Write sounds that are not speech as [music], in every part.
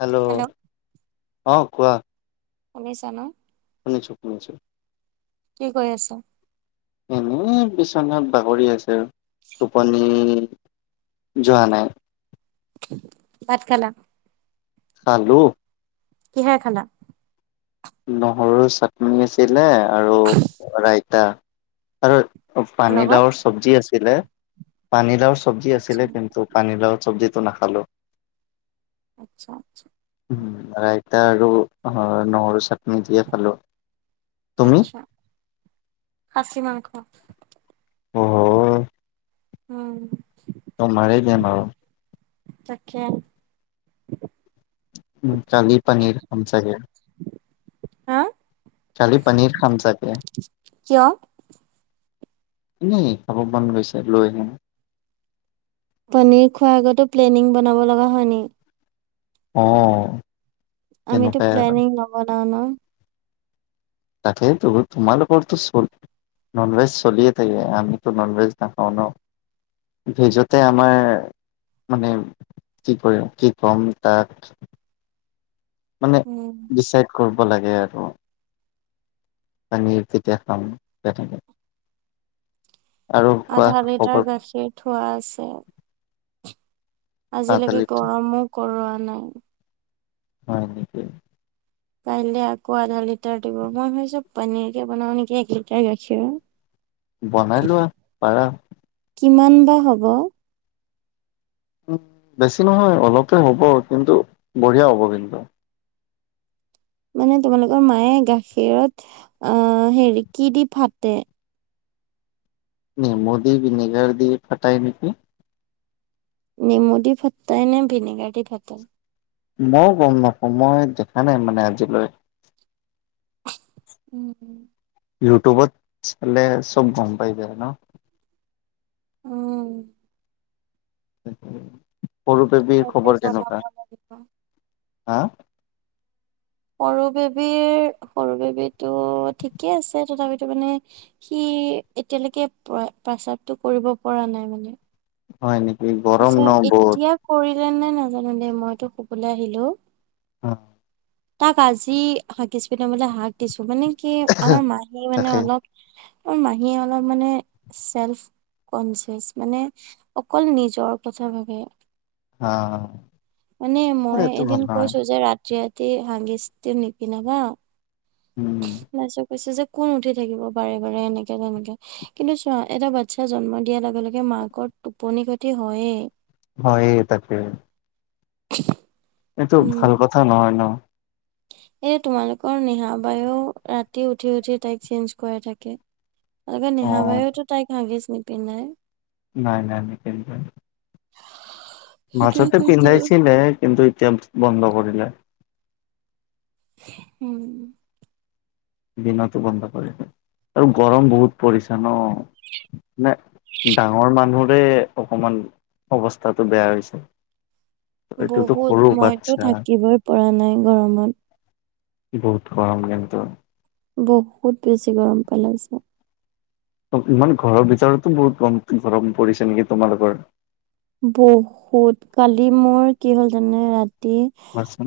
Hello অ কোৱা অমছ ন ম চুপমিছে কি কৰি আছা বিশ্বনাত বাগৰি আছে টোপনি যোৱা নাই। ভাত খালা হালু কিহাই খালা নহৰু চাটনি আছিলে আৰু ৰাইতা আৰু লগত পানীলাৱৰ চব্জি আছিলে পানীলাওৰ চব্জি আচ্ছা আছিলে কিন্তু পানীলাওৰ চব্জিত নাখালো আচ্ছা আচ্ছা উ ৰাইতা আৰু অ নহৰু চাটনি দিয়ে খালো তুমি আত্ছা খাছী মাংস অ উম অ মাৰে দিয় মাৰ তখেল [unintelligible] উ কালী পানীৰ খাম চাগে হা কালী পানীৰ খামচাগে কিয় এনেই অগ মন গৈছে লৈ আহিম পনীৰ খোৱাৰ আগতো প্লেনিং বনাব লগা হয় নি অহ আমিটো প্লেনিং নবনাও ন তাকেই ত তোমালোকোকৰ তো চল ননভেজ চলিয়ে থাকে আমিতো নন ভেজ নাখাওঁ ন ভিজতে আমাৰ মানে কি কৰি কি কম তাক [inaudible] মানে উম ডিচাইড কৰিব লাগে আৰু পানীৰ তেতিয়া খাম তে থাকে। আধা খবৰ লিটাৰ গাখীৰ থোৱা আছে। আজিলেকে কালি গৰমো কৰোৱা নাই। হয় নিকি? কাইলে আকৌ আধা লিটাৰ দিব। মই ভাবিছোঁ, পনীৰকে বনাওঁ নেকি? এক লিটাৰ গাখীৰ। বনাই লোৱা, পাৰা। কিমান বা হ'ব? বেছি নহয়, অলপে হ'ব। কিন্তু বঢ়িয়া হ'ব কিন্তু। মানে তোমালোকৰ মায়ে গাখীৰত, আহ্ হেৰি কি দি ফাটে। নেমু দি ভিনেগাৰ দি ফাটাই নেকি? নেমু দি ফাতাই নে, ভিনেগাৰ দি ফাতাই। মইয়ো গম নাপাওঁ, মই দেখা নাই মানে আজিলৈ উম্। ইউটিউবত চালে, চব গম পাই যায় ন। উম্। তাকে, সৰু বেবীৰ কাইলে খবৰ কেনেকুৱা? বনাব লাগিব। হা। সৰু বেবীৰ, সৰু বেবীটো ঠিকে আছে। তথাপিতো মানে সি সি এতিয়ালৈকে প্ৰসাৱটো কৰিব পৰা নাই মানে। হয় নেকি? গৰম ন বহুত। নাই নাজানো দেই, মইতো শুবলৈ আহিলো। অ'। তাক আজি, হাঁগিছ পিন্ধাবলে হাগ দিছোঁ। মানে কি? আমাৰ মাহি মানে তাকে অলপ মাহীয়ে অলপ মানে, চেলফ্লছ কনছিয়াচ মানে। অকল নিজৰ নিজৰ কথা ভাবে। হা। মানে মই এদিন কৈছো, যে ৰাতি ৰাতি হাগিছটো নিপিন্ধাবা। উম লাজো পাইছেজে। কোন উঠি থাকিব বাৰে বাৰে এনেকে তেনেকে। কিন্তু চোৱা এটা বাচ্ছা জন্ম দিয়াৰ লগে লগে মাকৰ টোপনি ক্ষতি হয়েই। হয়েই, তাকে। [unintelligible] এইটো উম ভাল কথা নহয় ন। এই তোমালোকৰ নিহা বায়ো ৰাতি উঠি উঠি তাইক চেঞ্জ কৰাই থাকে। তাকে, অ নিহাবায়েতো তাইক হাগিচ নিপিন্ধাই। নাই নাই, নিপিন্ধায়। সেইটোৱে মাজতে কৈছো পিন্ধাইছিলে, কিন্তু এতিয়া বন্ধ কৰিলে। উম্। দিনতো বন্ধ কৰিছে। আৰু গৰম বহুত পৰিছ ন। মানে- ডাঙৰ মানুহৰে অকমান অৱস্থাটো বেয়া হৈছে। এইটোতো বহুত, সৰু মইতো বাচ্ছা থাকিবই পৰা নাই গৰমত। বহুত গৰম কিন্তু। বহুত বেছি গৰম পেলাইছে। ইমান ঘৰৰ ভিতৰতো বহুত গৰম, ঘৰত পৰিছে নেকি তোমালোকৰ? বহুত, কালি মোৰ কি হ'ল জানা ৰাতি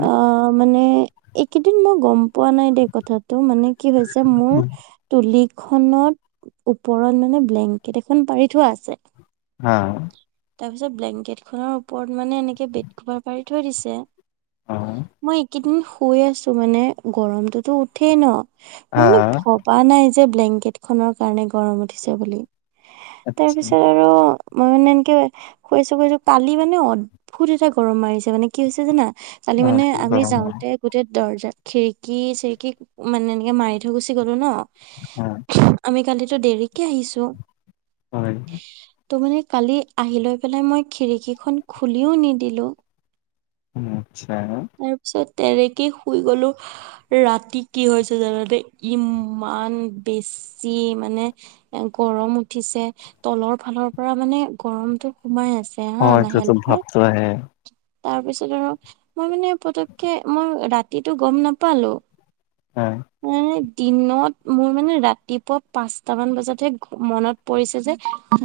অ', মানে এইকেইদিন মই গম পোৱা নাই দেই কথাটো। মানে কি হৈছে মোৰ তুলি খনত, ওপৰত মানে ব্লেংকেট এখন পাৰি থোৱা আছে। হা। তাৰপিছত ব্লেংকেট খনৰ ওপৰত মানে এনেকে বেড খভাৰ পাৰি থৈ দিছে মই এইকেইদিন শুই আছো মানে গৰমটো টো উঠেই ন মই মানে ভবা নাই যে ব্লেংকেট খনৰ কাৰণে গৰম উঠিছে বুলি তাৰপিছত আৰু মই মে এনেকে শুনিছোঁ কছো কালি মানে অদ্ভুত এটা গৰম মাৰিছে মানে কি হৈছে জানা? কালি মানে আমি যাওঁতে গোটেই দৰ্জা খিৰিকী চিৰিকী মানে এনেকে মাৰি থৈ গুচি গলো ন হ আমি কালিতো দেৰিকে আহিছো হয় ত' মানে কালি আহি লৈ পেলাই মই খিৰিকীখন খুলিও নিদিলো আচ্ছা তাৰপিছত তেনেকে শুই গলো ৰাতি কি হৈছে জানো ই আন বেছি মানে গৰম উঠিছে তলৰ ফালৰ পৰা মানে গৰমতটো সোমাই আছে হা এটা লাহে তো লাহে ভাবতে হয় তাৰপিছত আৰু মই মানে পতককে মই ৰাতিটো গম নাপালো হ্যাঁ উম দিনত মোৰ মানে ৰাতিপুৱা পাঁচট মান বজাতহে মনত পৰিছে যে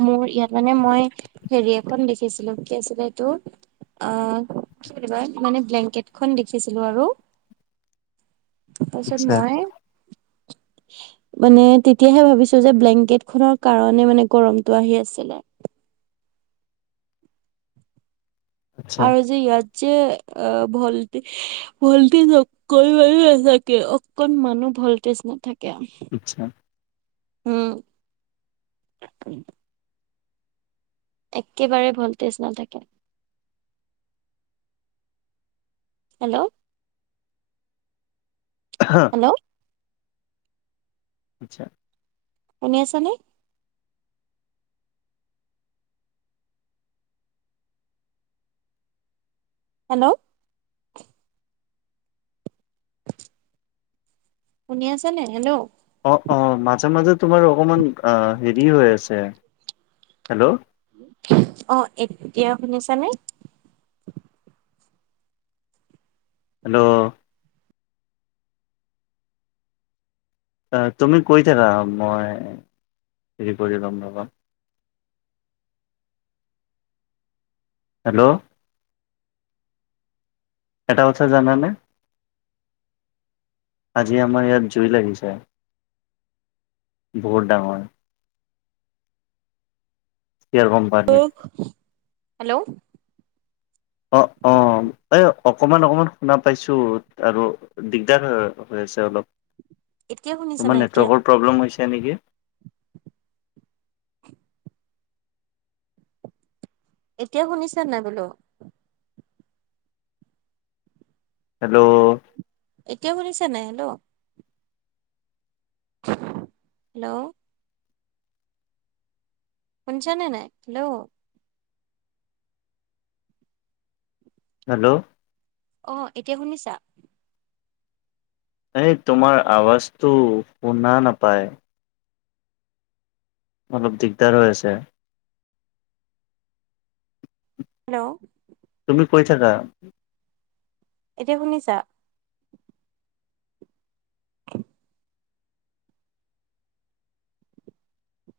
মোৰ ইয়াত মানে মই হেৰি এখন দেখিছিলো কি আছিলে এইটো আহ কিিঋবা মানে ব্লেংকেটখনন দেখিছিলো আৰু তাৰপিছত আচ্ছা মই মানে তেতিয়াহে ভাবিছো যে ব্লেংকেট খনৰ কাৰণে মানে গৰমটো আহি আছিলে আচ্ছা আৰু যে ইয়াত যে অ ভালটি ভলটি কৰিব চাগে অকন মানু ভল্টেজ নাথাকে আচ্ছা উম একেবাৰে ভল্টেজ নাথাকে হেল্ল' হেল্ল' আচ্ছা শুনি আছা নে হেল্ল' [unintelligible] শুনি আছ নে হেল্ল' অ অ মাজে মাজে তোমাৰ অকণমান অ হেৰি হৈ আছে হেল্ল' অ এতিয়া শুনিছানে হেল্ল' তুমি কৈ থাকা মই হেৰি কৰি ল'ম ৰবা হেল্ল' এটা কথা জানানে আজি আমাৰ ইয়াত জুই লাগিছে বহুত ডাঙৰ ইয়াৰ কোম্পানীত হেল্ল' অ অ এই অকমান অকমান শুনা পাইছো আৰু দিগদাৰ হৈ অলপ এতিয়া শুনিছা তোমাৰ নাই এতিয়া? নেটৱৰকৰ প্ৰব্লেম হৈছে নেকি এতিয়া শুনিছা নাই বোলো হেল্ল' এতিয়া শুনিছনা নাই হেল্ল' হেল্ল' শুনছানে নাই হেল্ল' হেল্ল' আহ এতিয়া শুনিছা? এই তোমাৰ আৱাজটো শুনা নাপায় অলপ দিগদাৰ হৈ আছে হেল্ল' তুমি কৈ থাকা এতিয়া শুনিছা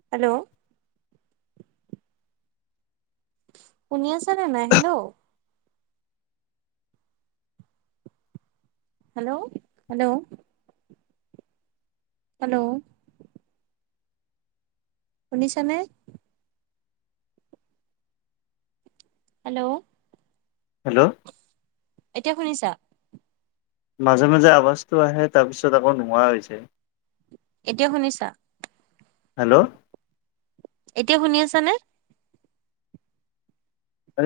হেল্ল' শুনি আছানে নাই হেল্ল' হেল্ল' হেল্ল' হেল্ল' শুনিছানে হেল্ল' হেল্ল' এতিয়া শুনিছা মাজে মাজে আৱাজটো আহে তাৰপিছত আকৌ নোহোৱা হৈছে এতিয়া শুনিছা হেল্ল' এতিয়া শুনি আছা নে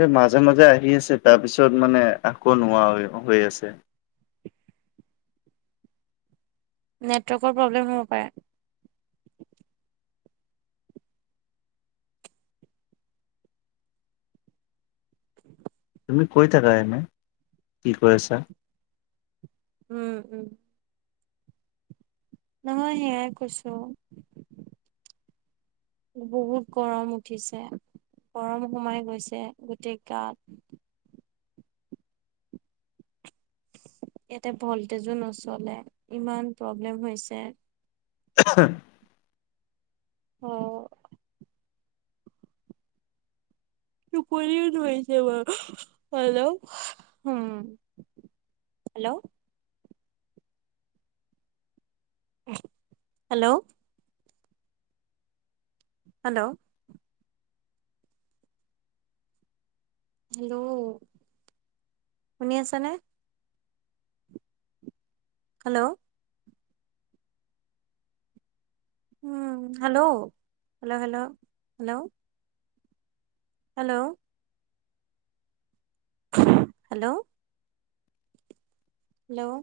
ৰে মাজে মাজে আহি আছে তাৰপিছত মানে আকৌ নোহোৱা হৈ হৈ আছে। [unintelligible] নেটৱৰ্কৰ প্ৰব্লেম হ'ব পাৰে। [inaudible] তুমি কৈ থাকা এনেই কি কৈ আছা। উম উম নহয় সেয়াই কৈছো বহুত গৰম উঠিছে পৰম সোমাই গৈছে গোটেই গাত ইয়াতে ভল্টেজো নচলে ইমান প্ৰব্লেম হৈছে হ আহ কৰিৰিওছে ব হল হম হেল্ল' হেল্ল' হেল্ল', হেল্ল' শুনি আছ নে, hello hello, hello, hello, hello, hello hello hello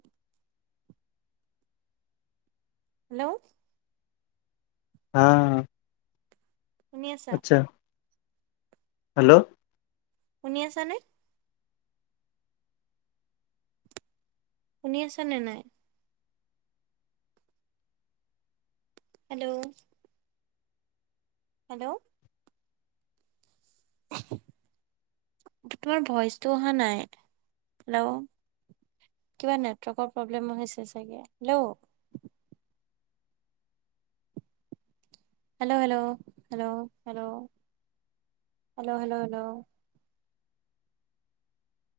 hello হ শুনি আছা হেল্ল' শুনি আছানে শুনি আছা নে নাই হেল্ল' হেল্ল' [inaudible] তোমাৰ ভইচটো অহা নাই, হেল্ল' কিবা নেটৱৰ্কৰ প্ৰব্লেম হৈছে চাগে, hello hello, hello, hello, hello, hello, hello, hello